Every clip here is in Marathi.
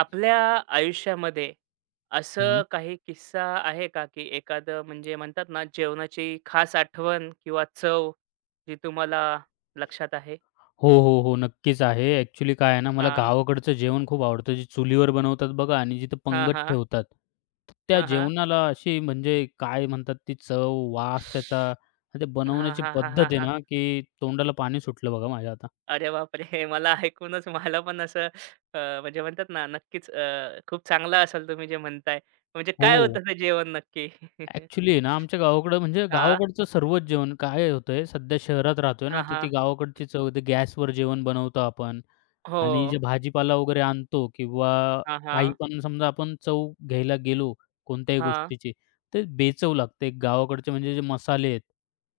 आपल्या आयुष्यामध्ये असं हं. काही किस्सा आहे का, की एखादं म्हणजे म्हणतात ना, जेवणाची खास आठवण किंवा चव जी तुम्हाला लक्षात आहे? हो, हो, हो. नक्कीच आहे. ॲक्चुअली काय आहे ना, मला हां. गावाकडचं जेवण खूप आवडतं, जे चुलीवर बनवतात बघा आणि जिथे हां, पंगत हां. ठेवतात. तर त्या हां, हां. जेवणाला अशी म्हणजे काय म्हणतात ती चव, वास त्याचा आणि ते हां, बनवण्याची हां, हां, पद्धत हां, आहे हां. ना, की तोंडाला पाणी सुटलं बघा माझ्या आता. अरे बापरे! मला ऐकूनच मला पण असं म्हणजे म्हणतात ना, नक्कीच खूप चांगला असाल तुम्ही जे म्हणताय. म्हणजे काय हो. होतं ते जेवण नक्की? ॲक्चुअली आहे ना, आमच्या गावाकडं म्हणजे हां. गावाकडचं सर्वच जेवण काय होतंय, सध्या शहरात राहतोय ना, हां, तर हां. ती गावाकडची चव ते गॅसवर जेवण बनवतो आपण हो. आणि जे भाजीपाला वगैरे आणतो किंवा हां, काही हां. पण समजा आपण चव घ्यायला गेलो कोणत्याही हां, गोष्टीची, तर बेचव लागते. गावाकडचे म्हणजे जे मसाले आहेत,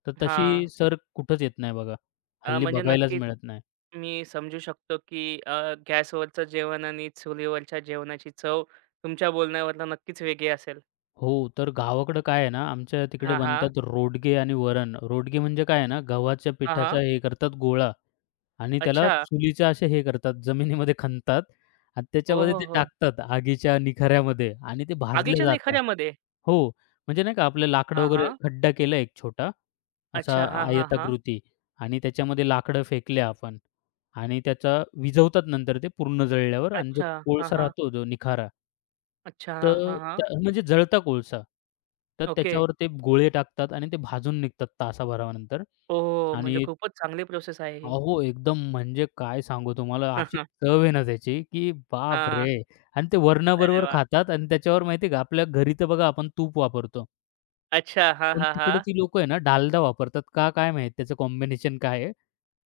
तर हां. तशी सर कुठंच येत नाही बघा. हल्ली म्हणजे बघायलाच नक्कीच मिळत नाही. मी समजू शकतो, की गॅसवरचं जेवण आणि चुलीवरच्या जेवणाची चव तुमच्या बोलण्यावरनं नक्कीच वेगळी असेल. हो, तर गावाकडं काय आहे ना, आमच्या तिकडे हां, हां. बनतात रोडगे आणि वरण. रोडगे म्हणजे काय आहे ना, गव्हाच्या हां, पिठाचा हां. हे करतात गोळा आणि त्याला अच्छा. चुलीच्या असे हे करतात, जमिनीमध्ये खणतात आणि ओ त्याच्यामध्ये हो, ते हो. टाकतात आगीच्या निखाऱ्यामध्ये आणि ते भाजलं आगीच्या जातं. निखाऱ्यामध्ये? हो, म्हणजे नाही का आपलं लाकडं हां, वगैरे हां. खड्डा केला एक छोटा, असा अच्छा. हां, हां, हां. आयताकृती आणि त्याच्यामध्ये लाकडं फेकले आपण आणि त्याचा विझवतात नंतर ते पूर्ण जळल्यावर आणि जो अच्छा. हां, कोळसा हां. राहतो जो निखारा, अच्छा. हां, हां, तर हां. त्या म्हणजे जळता कोळसा. तर ओके. त्याच्यावर ते गोळे टाकतात आणि ते भाजून निघतात तासाभरानंतर ओह! म्हणजे आणि खूपच चांगली प्रोसेस आहे ही. अहो, एकदम म्हणजे काय सांगू तुम्हाला अशी चव आहे ना त्याची, की बाप हां, हां. रे! आणि ते अरे वरणाबरोबर वाह! खातात आणि त्याच्यावर माहिती आहे का आपल्या घरी तर बघा आपण तूप वापरतो. अच्छा. हां, पण हां, तिकडे हां. ती लोकं आहे ना डालडा वापरतात. का काय माहीत त्याचं कॉम्बिनेशन काय आहे?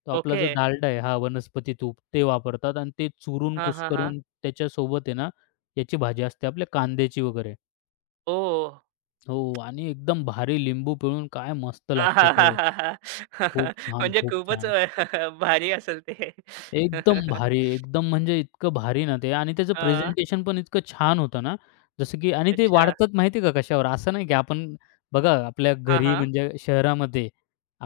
तो आपला ओके. जो डालडा आहे हा वनस्पती तूप ते वापरतात आणि ते चुरून हां, हां, हां. कुस्करून त्याच्यासोबत आहे ना, याची भाजी असते आपल्या कांद्याची वगैरे. ओह! हो आणि एकदम भारी लिंबू पिळून काय मस्त लागतं ते. आहाहाहा! खूप छान, म्हणजे खूप खूपच छान. भारी असेल ते. एकदम भारी, एकदम म्हणजे इतकं भारी ना ते आणि त्याचं हां. प्रेझेंटेशन पण इतकं छान होतं ना, जसं की आणि ते अच्छा. वाढतात माहिती आहे का कशावर? असं नाही की आपण बघा आपल्या हां, घरी हां. म्हणजे शहरामध्ये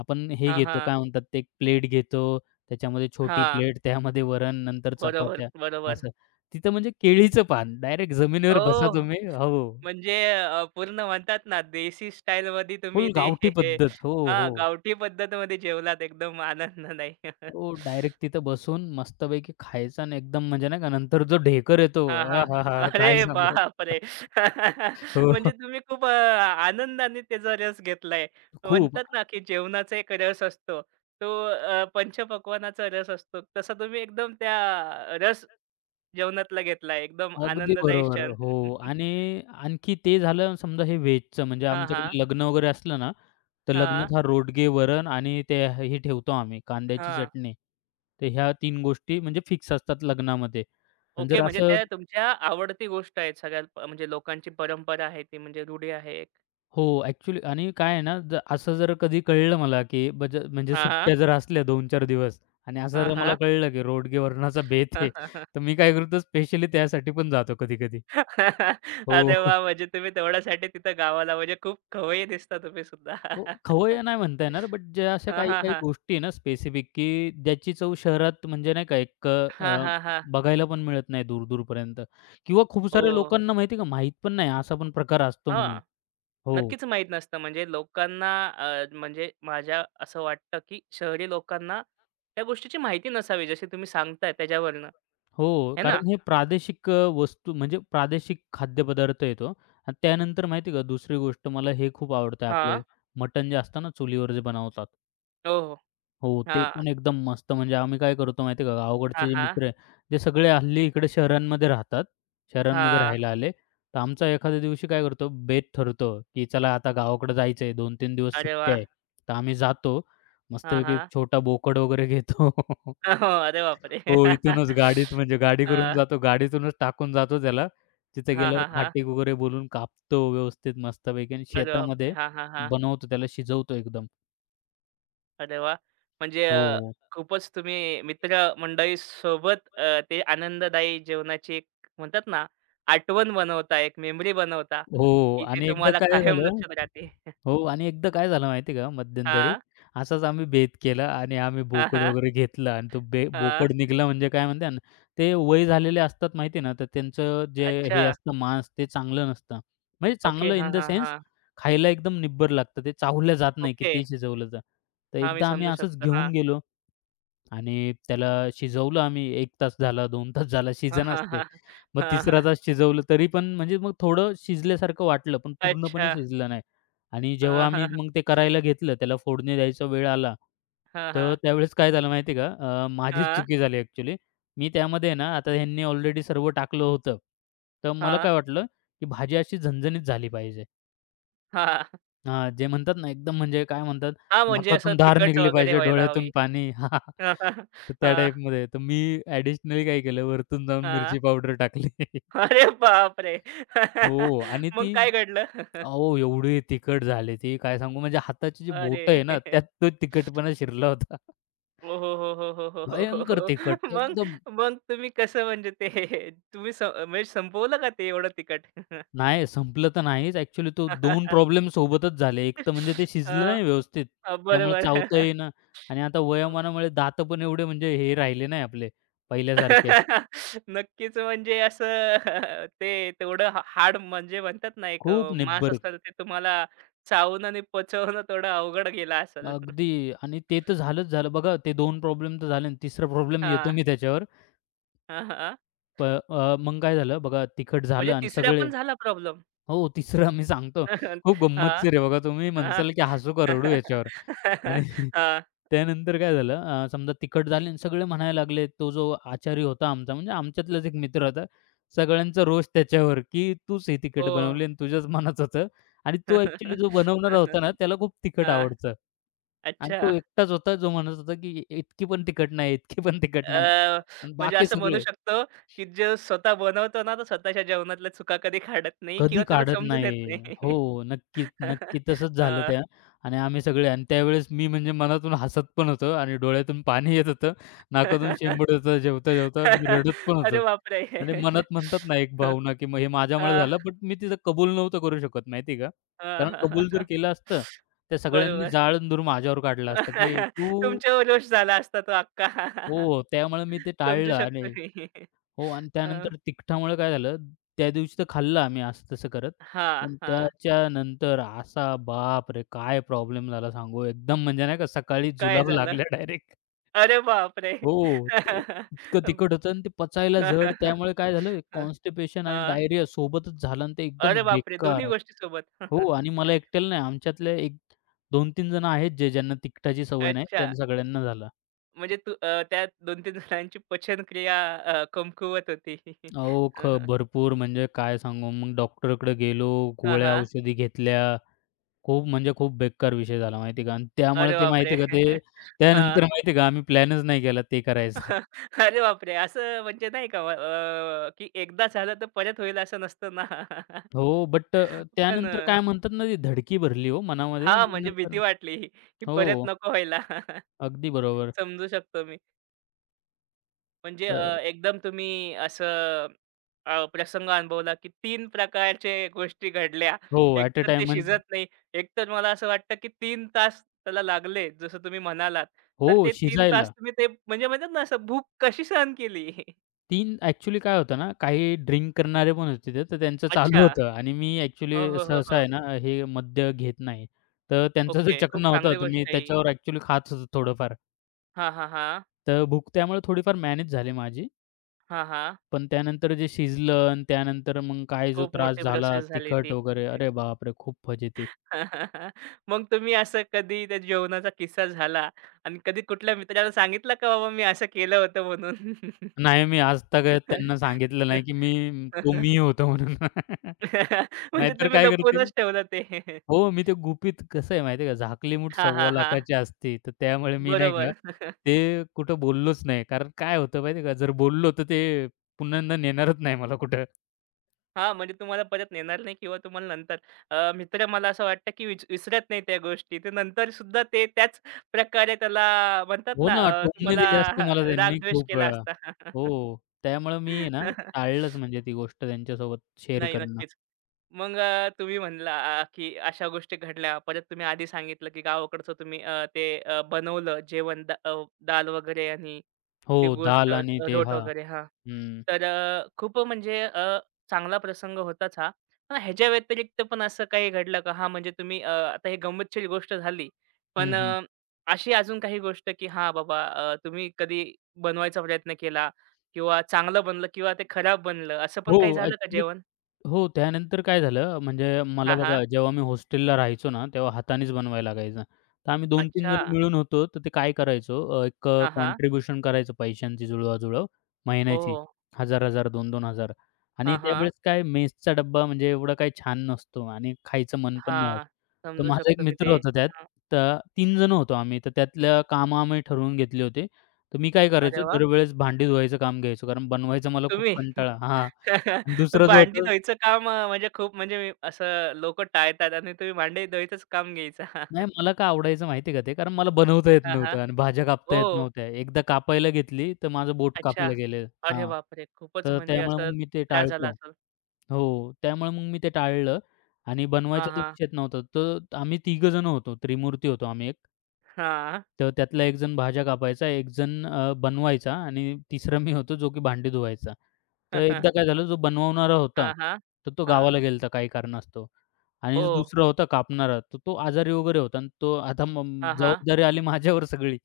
आपण हे हां, घेतो, हां. काय म्हणतात ते एक प्लेट घेतो, त्याच्यामध्ये छोटी हां. प्लेट, त्यामध्ये वरण, नंतर बरोबर, चपात्या बरोबर. असं. तिथं म्हणजे केळीचं पान, डायरेक्ट जमिनीवर बसा ओह! तुम्ही हो, म्हणजे पूर्ण म्हणतात ना देसी स्टाईलमध्ये तुम्ही फुल ते गावठी पद्धत. हो, हां, हो. गावठी पद्धतीमध्ये जेवलात एकदम आनंदाने. हो, डायरेक्ट तिथं बसून मस्तपैकी खायचं आणि एकदम म्हणजे नाही का नंतर जो ढेकर येतो, हां, हां. आहाहा! काय अरे सांगू? बापरे! म्हणजे हो. तुम्ही खूप आनंदाने त्याचा रस घेतलाय. खूप. म्हणतात ना, की जेवणाचा एक रस असतो. तो पंचपक्वान्नाचा रस असतो. तसा तुम्ही एकदम त्या रस जेवणातला घेतला एकदम अगदी आनंददायी बरोबर. क्षण. हो आणि आणखी ते झालं समजा हे व्हेजचं म्हणजे हां, हां. आमच्याकडे लग्न वगैरे असलं ना, तर हां. लग्नात हा रोडगे वरण आणि ते हे ठेवतो आम्ही कांद्याची हां. चटणी. तर ह्या तीन गोष्टी म्हणजे फिक्स असतात लग्नामध्ये. आणि ओके. जर म्हणजे असं त्या तुमच्या आवडती गोष्ट आहे सगळ्यात प म्हणजे लोकांची परंपरा आहे ती म्हणजे रूढी आहे एक. हो, ॲक्चुअली आणि काय आहे ना, जर असं जर कधी कळलं मला, की म्हणजे हां, हां. सुट्ट्या जर असल्या 2-4 दिवस आणि असं हां, जर मला हां. कळलं, की रोडगे वरणाचा बेत आहे, तर मी काय करतो स्पेशली त्यासाठी पण जातो कधी-कधी. अरे हो. वाह! म्हणजे तुम्ही तेवढ्यासाठी तिथं गावाला म्हणजे खूप खवय्ये दिसता तुम्ही सुद्धा. हो, खवय्ये नाही म्हणता येणार, बट ज्या अशा हां, काही हां, काही हां. गोष्टी आहे ना स्पेसिफिक, की ज्याची चव शहरात म्हणजे नाही का हां, हां, हां. बघायला पण मिळत नाही दूर-दूरपर्यंत किंवा खूप साऱ्या ओह! लोकांना माहिती आहे का, माहीत पण नाही असा पण प्रकार असतो म्हणून. हां. हो. नक्कीच माहीत नसतं म्हणजे लोकांना म्हणजे माझ्या असं वाटतं, की शहरी लोकांना त्या गोष्टीची माहिती नसावी जशी तुम्ही सांगताय त्याच्यावरनं. हो, है ना? कारण हे प्रादेशिक वस्तू म्हणजे प्रादेशिक खाद्यपदार्थ आहे तो आणि त्यानंतर माहिती आहे का दुसरी गोष्ट मला हे खूप आवडतं आपले हां. मटण जे असतं ना चुलीवर जे बनवतात. हो, हो. हो, ते हां. पण एकदम मस्त. म्हणजे आम्ही काय करतो माहिती आहे का, हां, गावाकडचे जे हां. मित्र आहे, ते सगळे हल्ली इकडे शहरांमध्ये राहतात. शहरांमध्ये हां. राहायला आले. तर आमचा एखाद्या दिवशी काय करतो, बेत ठरतो, की चला आता गावाकडे जायचं आहे. 2-3 दिवस अरे सुट्टी वाह! आहे. तर आम्ही जातो. हां, मस्तपैकी एक हां. छोटा बोकड वगैरे घेतो. हो. अरे बापरे! हो, इथूनच गाडीत म्हणजे गाडी करून हां. जातो. गाडीतूनच टाकून जातो त्याला. तिथे हां, गेल्यावर हां, हां. खाटीक वगैरे बोलून कापतो व्यवस्थित मस्तपैकी आणि अरे बापरे! शेतामध्ये हां, हां, हां. बनवतो त्याला, शिजवतो एकदम. अरे वाह! म्हणजे हो. खूपच तुम्ही मित्रमंडळीसोबत ते आनंददायी जेवणाची एक म्हणतात ना, आठवण बनवता, एक मेमरी बनवता, हो की ते आणि एकदा तुम्हाला काय कायम झालं लक्षात राहते. हो आणि एकदा काय झालं माहिती आहे का मध्यंतरी, हां. असाच आम्ही बेत केला आणि आम्ही हां, बोकड हां. वगैरे घेतला आणि तो हां. बोकड निघाला म्हणजे काय म्हणतात ना, ते वय झालेले असतात माहिती आहे ना, तर त्यांचं जे हे अच्छा. असतं मांस ते चांगलं नसतं. म्हणजे ओके. चांगलं इन हां, द हां, सेन्स हां. खायला एकदम निब्बर लागतं. ते चावलं जात नाही ओके. कितीही शिजवलं तर. तर हां, मी एकदा आम्ही समजू असंच शकतो. हां. घेऊन गेलो आणि त्याला शिजवलं आम्ही 1 तास झाला, 2 तास झाला हां, शिजेनाच हां, ते. हां. मग हां, हां. तिसरा तास शिजवलं तरी पण म्हणजे मग थोडं शिजल्यासारखं वाटलं, पण पूर्णपणे अच्छा. शिजलं नाही. आणि जेव्हा हां, आम्ही हां, मग ते करायला घेतलं, त्याला फोडणी द्यायचा वेळ आला, हां, तर हां. त्यावेळेस काय झालं माहिती आहे का? माझीच हां, चुकी झाली ॲक्चुअली. मी त्यामध्ये ना आता ह्यांनी ऑलरेडी सर्व टाकलं होतं. तर हां, मला हां. काय वाटलं, की भाजी अशी झणझणीत झाली पाहिजे. हां, जे म्हणतात ना, एकदम म्हणजे काय म्हणतात, हां, म्हणजे असं नाकातून धार तिखट निघली वगैरे पाहिजे, व्हायला हवी. डोळ्यातून पाणी. हां. हां, हां, तर त्या हां, टाईपमध्ये. तर मी ॲडिशनली काय केलं, वरतून जाऊन हां. मिरची पावडर टाकली. अरे बापरे! हो आणि मग ती काय घडलं? अहो, एवढी तिखट झाली ती, काय सांगू म्हणजे हाताची जी बोटं आहे अरे! ना, त्यात तो तिखटपणा शिरला होता. ओ हो, हो, हो, हो, हो, हो, हो, भयंकर हो. तिखट मग एकदम. मग तुम्ही कसं म्हणजे ते तुम्ही म्हणजे संपवलं का ते एवढं तिखट? नाही संपलं तर नाहीच. ॲक्चुअली तो दोन प्रॉब्लेम सोबतच झाले. एक तर म्हणजे ते शिजलं अ, नाही व्यवस्थित. त्यामुळे चावता बरोबर. येईना आणि आता वयोमानामुळे दात पण एवढे म्हणजे हे राहिले नाही आपले पहिल्यासारखे. नक्कीच म्हणजे असं ते तेवढं हा हाड म्हणजे म्हणतात ना एक खूप मांस निब्बर असेल ते तुम्हाला चावून आणि पचवणं थोडं अवघड गेलं असेल. अगदी आणि ते तर झालंच झालं. बघा ते 2 प्रॉब्लेम तर झाले आणि तिसरा प्रॉब्लेम येतो हां. मी त्याच्यावर. हां, हां. मग काय झालं बघा तिखट म्हणजे झालं आणि तिसऱ्या पण सगळे झाला प्रॉब्लेम. हो, तिसरं मी सांगतो. हां, खूप हां. गंमतशीर आहे बघा. तुम्ही हां. म्हणसाल की हसू का रडू याच्यावर आणि त्यानंतर काय झालं समजा तिखट झाली आणि सगळे म्हणायला लागले, तो जो आचारी होता आमचा म्हणजे आमच्यातलाच एक मित्र होता. सगळ्यांचा रोष त्याच्यावर की तूच हे तिखट हो. बनवली आणि तुझ्याच मनात होतं आणि तो ॲक्चुअली जो बनवणारा होता ना, हां. त्याला खूप तिखट आवडतं आणि अच्छा. तो एकटाच होता जो म्हणत होता की "इतकी पण तिखट नाही, इतकी पण तिखट नाही" अ, आणि म्हणजे बाकी असं म्हणू सगळे शकतो, की जो स्वतः बनवतो ना, तो स्वतःच्या जेवणातल्या चुका कधी काढत नाही किंवा कधी त्याला काढत समजून येत नाही. नाही. हो, नक्कीच, नक्की तसंच झालं हां. त्या आणि आम्ही सगळे आणि त्यावेळेस मी म्हणजे मनातून हसत पण होतो आणि डोळ्यातून पाणी येत होतं, नाकातून शेंबूड होतं, जेवता-जेवता मी रडत पण होतो अरे बापरे! आणि मनात म्हणतात ना एक हं. भावना, की मग हे माझ्यामुळे हां, झालं, बट मी तिथं कबूल नव्हतं करू शकत माहिती का? हां, कारण हां, हां, कबूल जर हां. केलं असतं, त्या सगळ्यांनी बरोबर. जाळं-धूर माझ्यावर काढलं असतं, की तू तुमच्यावर रोष झाला असता तो अख्खा. हो, हो, त्यामुळे मी ते समजू टाळलं शकतो आणि मी. हो आणि अ, त्यानंतर तिखटामुळं काय झालं, त्या दिवशी तर खाल्लं आम्ही असं तसं करत. हां, पण हां. त्याच्यानंतर असा बाप रे! काय प्रॉब्लेम झाला सांगू. एकदम म्हणजे नाही का सकाळी काय जुलाब झालं? लागल्या डायरेक्ट. अरे बापरे! हो, ते इतकं अं, तिखट होतं आणि ते पचायला जड. त्यामुळे काय झालं हं. कॉन्स्टिपेशन आणि डायरिया सोबतच झालं आणि ते एकदम अरे बापरे! दोन्ही बेकार. गोष्टी सोबत. हो आणि मला एकट्याला नाही, आमच्यातले एक 2-3 जण आहेत जे ज्यांना तिखटाची सवय नाही, अच्छा. त्यांना सगळ्यांना झाला. म्हणजे तू त्या 2-3 जणांची पचनक्रिया कमकुवत होती. अहो, भरपूर म्हणजे काय सांगू. मग डॉक्टरकडे गेलो, हां, गोळ्या हां. औषधी घेतल्या. खूप म्हणजे खूप बेकार विषय झाला माहिती आहे का आणि त्यामुळे अरे ते बापरे! माहिती आहे का ते हां. त्यानंतर माहिती आहे का आम्ही प्लॅनच नाही केला ते करायचा. अरे बापरे! असं म्हणजे नाही का की एकदा झालं तर परत होईल असं नसतं ना. हो, बट पण त्यानंतर काय म्हणतात ना, ती धडकी भरली हो मनामध्ये. हां, म्हणजे भीती नंतर वाटली की परत हो, नको व्हायला. अगदी बरोबर. समजू शकतो मी. म्हणजे अ, एकदम तुम्ही असं प्रसंग अनुभवला की तीन प्रकारचे गोष्टी घडल्या. हो, एक ॲट अ तर टाईम ते म्हणजे शिजत नाही. एक तर मला असं वाटतं की 3 तास त्याला लागले जसं तुम्ही म्हणालात. हो, तर ते 3 तास शिजायला. तुम्ही ते म्हणजे म्हणतात ना असं भूक कशी सहन केली? 3 ॲक्चुअली काय होतं ना, काही ड्रिंक करणारे पण होते तिथे, तर त्यांचं अच्छा. चालू होतं आणि मी ॲक्चुअली हो, हो, हो, सहसा हो. आहे ना, हे मद्य घेत नाही. तर त्यांचा जो ओके. खूप चकना होता, चांगली तर गोष्ट मी आहे ही. त्याच्यावर ॲक्चुअली खात होतो थोडंफार. हां, हां, हां. तर भूक त्यामुळे थोडीफार मॅनेज झाली माझी. हां, हां. पण त्यानंतर जे शिजलं आणि त्यानंतर मग काय जो खूप त्रास मोठी झाला प्रोसेस झाली तिखट ती. वगैरे, अरे बापरे! खूप फजिती. मग तुम्ही असं कधी त्या जेवणाचा किस्सा झाला आणि कधी कुठल्या मित्राला सांगितलं का बाबा मी असं केलं होतं म्हणून? नाही मी आजतक त्यांना सांगितलं नाही, की मी तो मी होतो म्हणून. म्हणजे नाहीतर तुम्ही काय करतील लपवूनच ठेवलं ते. हो, मी ते गुपित कसं आहे माहिती आहे का, झाकली मूठ हां, सव्वा हां, हां. लाखाची असते, तर त्यामुळे मी नाही का बरोबर. ते कुठं बोललोच नाही. कारण काय होतं माहिती आहे का, जर बोललो तर ते पुन्हा नेणारच नाही मला कुठं. हां, म्हणजे तुम्हाला परत नेणार नाही किंवा तुम्हाला नंतर मित्र मला असं वाटतं, की विच विसरत नाही त्या गोष्टी. ते नंतर सुद्धा ते त्याच प्रकारे त्याला म्हणतात हो ना ना, टोमणे तुम्हाला दिले असते मला त्यांनी राग-द्वेष खूप केला वेळा. असता. हो, त्यामुळे मी आहे ना टाळलंच म्हणजे ती गोष्ट त्यांच्यासोबत शेअर नाही, करणं. नक्कीच. मग तुम्ही म्हणला की अशा गोष्टी घडल्या. परत तुम्ही आधी सांगितलं, की गावाकडचं तुम्ही ते बनवलं जेवण दाल वगैरे आणि हो, ती गोष्ट दाल आणि ते रोट हां. वगैरे हां. हं. तर खूप म्हणजे चांगला प्रसंग होताच हा. पण ह्याच्या व्यतिरिक्त पण असं काही घडलं का? हां, म्हणजे तुम्ही आता हे गंमतशीर गोष्ट झाली. हं, पण हं. अशी अजून काही गोष्ट की हां, बाबा तुम्ही कधी बनवायचा प्रयत्न केला किंवा चांगलं बनलं किंवा ते खराब बनलं असं पण हो, काही झालं का ॲक्चुअली जेवण? हो, त्यानंतर काय झालं म्हणजे मला हां, हां. बघा जेव्हा मी हॉस्टेलला राहायचो ना, तेव्हा हातानेच बनवायला लागायचं. तर आम्ही 2-3 अच्छा. जण मिळून होतो. तर ते काय करायचो एक हां, हां. कॉन्ट्रिब्युशन करायचो पैशांची जुळवाजुळव महिन्याची. ओह! 1000-1000, 2-2 हजार हां, आणि हां. त्यावेळेस काय मेसचा डब्बा म्हणजे एवढा काही छान नसतो आणि खायचं मन पण नाही होत. हां. तर समजू माझा एक शकतो मी मित्र ते. होता त्यात. हां. तर 3 जण होतो आम्ही. तर त्यातल्या कामं आम्ही ठरवून घेतले होते. तर मी काय अरे करायचो वाह! दरवेळेस भांडी धुवायचं काम घ्यायचो कारण बनवायचं मला खूप तुम्ही? कंटाळा हां आणि पण दुसरा जो भांडी होता धुवायचं काम म्हणजे खूप म्हणजे मी असं लोकं टाळतात आणि तुम्ही भांडी धुवायचंच काम घ्यायचा. नाही मला का आवडायचं माहिती आहे का ते? कारण मला बनवता येत हां, हां. नव्हतं आणि भाज्या कापता हो. येत नव्हत्या. एकदा कापायला घेतली, तर माझं बोट अच्छा. कापलं गेलं. अरे हां. बापरे! खूपच तर म्हणजे त्यामुळे असं मग मी ते त्रास झाला टाळतो. असेल. हो, त्यामुळे मग मी ते टाळलं आणि हां, बनवायचा तर हां. विषयच नव्हता. तर आम्ही तिघं जण होतो, त्रिमूर्ती होतो आम्ही एक. हां. तर त्यातला एक जण भाज्या कापायचा, एक जण बनवायचा आणि तिसरा मी होतो, जो की भांडी धुवायचा. तर एकदा काय झालं, जो बनवणारा होता, हां, हां. तर तो हां. गावाला गेला होता काही कारणास्तव आणि हो. जो दुसरा होता कापणारा, तर तो आजारी वगैरे होता आणि तो आता मग हां, हां. जबाबदारी आली माझ्यावर सगळी.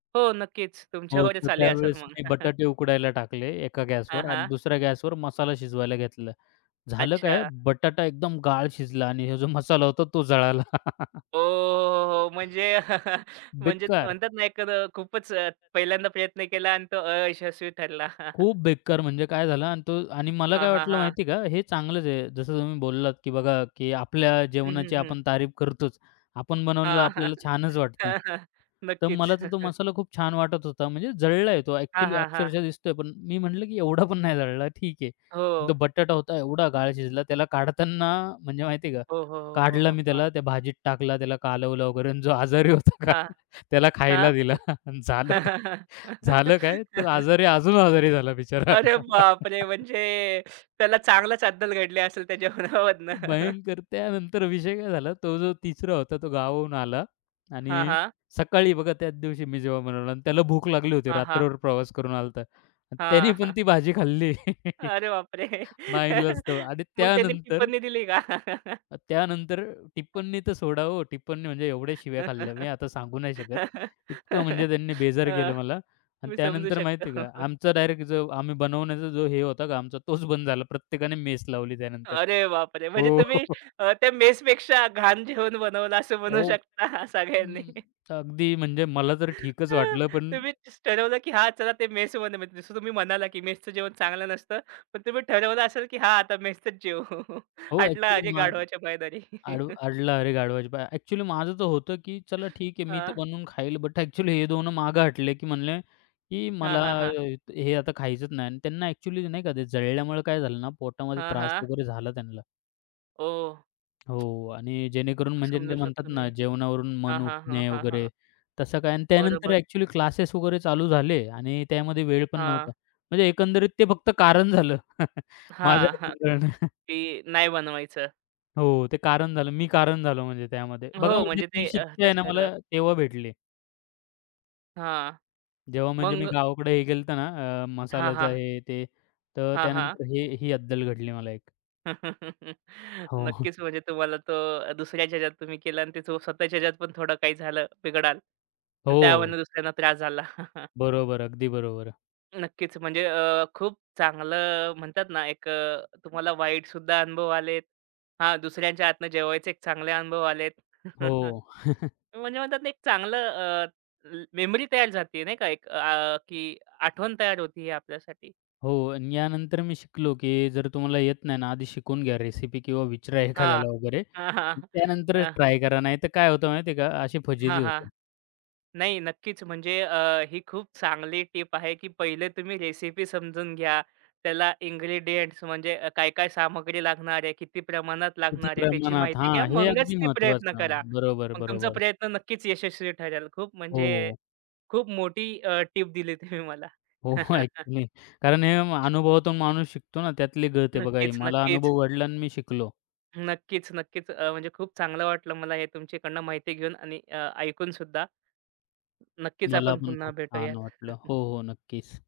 हो, नक्कीच. हो, तुमच्यावरच तर आले असेल त्यावेळेस मग. मी बटाटे उकडायला टाकले एका हां, गॅसवर आणि हां. दुसऱ्या गॅसवर मसाला शिजवायला घेतला. झालं अच्छा. काय, बटाटा एकदम गाळ शिजला आणि हा जो मसाला होता तो जळाला. हो, हो, हो. म्हणजे म्हणजे बेकार. म्हणतात ना, एक खूपच पहिल्यांदा प्रयत्न केला आणि तो अयशस्वी ठरला. खूप बेकार म्हणजे काय झालं आणि तो आणि मला हां, काय हां, वाटलं हां. माहिती का, हे चांगलंच आहे. जसं तुम्ही बोललात, की बघा, की आपल्या हं, हं, जेवणाची हं. आपण तारीफ करतोच. आपण बनवलेलं हां, हां. आपल्याला छानच वाटतं. हां, हां. तर मला नक्कीच. तर तो मसाला खूप छान वाटत होता. म्हणजे जळला आहे तो हां, ॲक्चुअली हां, हां. अक्षरशः दिसतोय. पण मी म्हटलं, की एवढा पण नाही जळला, ठीक आहे. हो. पण तो बटाटा होता एवढा गाळ शिजला. त्याला काढताना म्हणजे माहिती का, हो, हो, हो, हो, काढला हो, मी हो. त्याला, त्या भाजीत टाकला, त्याला कालवलं वगैरे आणि जो आजारी होता का हां. त्याला हां. खायला दिला. झालं झालं काय? तो आजारी अजून आजारी झाला बिचारा. अरे बापरे! म्हणजे त्याला चांगलाच अद्दल घडली असेल त्या जेवणामधनं. भयंकर. त्यानंतर विषय काय झाला, तो जो तिसरा होता तो गावाहून आला हां, आणि हां. सकाळी बघा त्याच दिवशी मी जेव्हा बनवलं आणि त्याला भूक लागली होती. हां, हां. रात्रभर प्रवास करून आला होता. त्याने हां, पण हां. ती भाजी खाल्ली. अरे बापरे! नाईलाज आणि मग त्यांनी त्यानंतर टिप्पणी दिली का? त्यानंतर टिप्पणी तर सोडा हो, टिप्पणी म्हणजे एवढ्या शिव्या खाल्ल्या मी आता सांगू नाही शकत. इतकं म्हणजे त्यांनी बेजार अ, केलं मला आणि मी समजू त्यानंतर माहिती आहे शकतो. का, आमचा डायरेक्ट जो आम्ही बनवण्याचा जो हे होता का आमचा, तोच बंद झाला. प्रत्येकाने मेस लावली त्यानंतर. अरे बापरे! म्हणजे हो. तुम्ही त्या मेसपेक्षा घाण जेवण बनवलं असं म्हणू अहो, शकता सगळ्यांनी. अं, अगदी म्हणजे मला तर ठीकच अं, वाटलं पण तुम्ही ठरवलं, की हां, चला ते मेस बनवायचं. जसं तुम्ही म्हणाला, की मेसचं जेवण चांगलं नसतं. पण तुम्ही ठरवलं असेल, की हां, आता मेसचंच जेवू. हो, हटला अजय ॲक्चुअली गाढवाच्या पायदारी. अडला अरे गाढवाची पाय. ॲक्चुअली माझं तर होतं, की चला ठीक आहे, मी तर हां. बनवून खाईल. बट ॲक्चुअली हे दोन मागं हटले, की म्हणले, की हां, मला हां, हां. अ, हे आता खायचंच नाही. आणि त्यांना ॲक्चुअली नाही का ते जळल्यामुळे काय झालं ना, पोटामध्ये हां, त्रास हां. वगैरे झाला त्यांना. ओह! हो आणि जेणेकरून म्हणजे ते समजू म्हणतात शकतो मी. ना, जेवणावरून मन हां, हां, हां, उठणे हां, हां. वगैरे तसं काय आणि त्यानंतर बरोबर. ॲक्चुअली क्लासेस वगैरे चालू झाले आणि त्यामध्ये वेळ पण हां. नव्हता. म्हणजे एकंदरीत ते फक्त कारण झालं माझ्या हां, हां. हातून की नाही बनवायचं. हो, ते कारण झालं. मी कारण झालो म्हणजे त्यामध्ये. बघा हो, म्हणजे म्हणजे ती ते शिक्षा आहे तेच ना मला ठरलं. तेव्हा भेटली. हां. जेव्हा म्हणजे मी मग गावाकडे हे गेलो ना हां, मसाल्याचं हां. हे ते, तर हां, हां. त्यानंतर हे ही अद्दल घडली मला एक. हो. नक्कीच म्हणजे तुम्हाला तो दुसऱ्याच्या ह्याच्यात तुम्ही केला आणि ते तो स्वतःच्या ह्याच्यात पण थोडं काही झालं बिघडाल आणि हो. त्यावरून दुसऱ्यांना त्रास झाला. बरोबर. अगदी बरोबर. नक्कीच म्हणजे खूप चांगलं म्हणतात ना एक तुम्हाला वाईटसुद्धा अनुभव आलेत. हां, दुसऱ्यांच्या हातनं जेवायचे एक चांगले अनुभव आलेत. हो. म्हणजे म्हणतात ना एक चांगलं ल मेमरी तयार झाते नाही का एक की आठवण तयार होती आपल्यासाठी. हो. आणि यानंतर मी शिकलो, की जर तुम्हाला येत नाही ना, आधी शिकून घ्या रेसिपी किंवा विचारा हां. एखाद्याला वगैरे. हां, हां. त्यानंतरच हां, ट्राय करा. नाहीतर काय होतं माहिती आहे का, अशी हां, फजिती हां. होते. नाही, नक्कीच. म्हणजे ही खूप चांगली टिप आहे, की पहिले तुम्ही रेसिपी समजून घ्या. त्याला इन्ग्रीडियंट्स म्हणजे काय-काय सामग्री लागणार आहे, किती प्रमाणात किती लागणार आहे, त्याची प्रमाणात माहिती घ्या. हां, हे मगच अगदी ते प्रयत्न महत्त्वाचं. करा. बरोबर, मग तुमचा बरोबर. प्रयत्न नक्कीच यशस्वी ठरेल. खूप म्हणजे हो. खूप मोठी टिप दिली तुम्ही मला. हो, हो. ॲक्चुअली कारण हे अनुभवातून माणूस शिकतो ना, त्यातली गळते बघा ही. नक्कीच, मला नक्कीच. अनुभव घडला आणि मी शिकलो. नक्कीच, नक्कीच. म्हणजे खूप चांगलं वाटलं मला हे तुमच्याकडनं माहिती घेऊन आणि ऐकूनसुद्धा. नक्कीच मला आपण पण पुन्हा खूप छान भेटूयात. वाटलं. हो, हो. नक्कीच.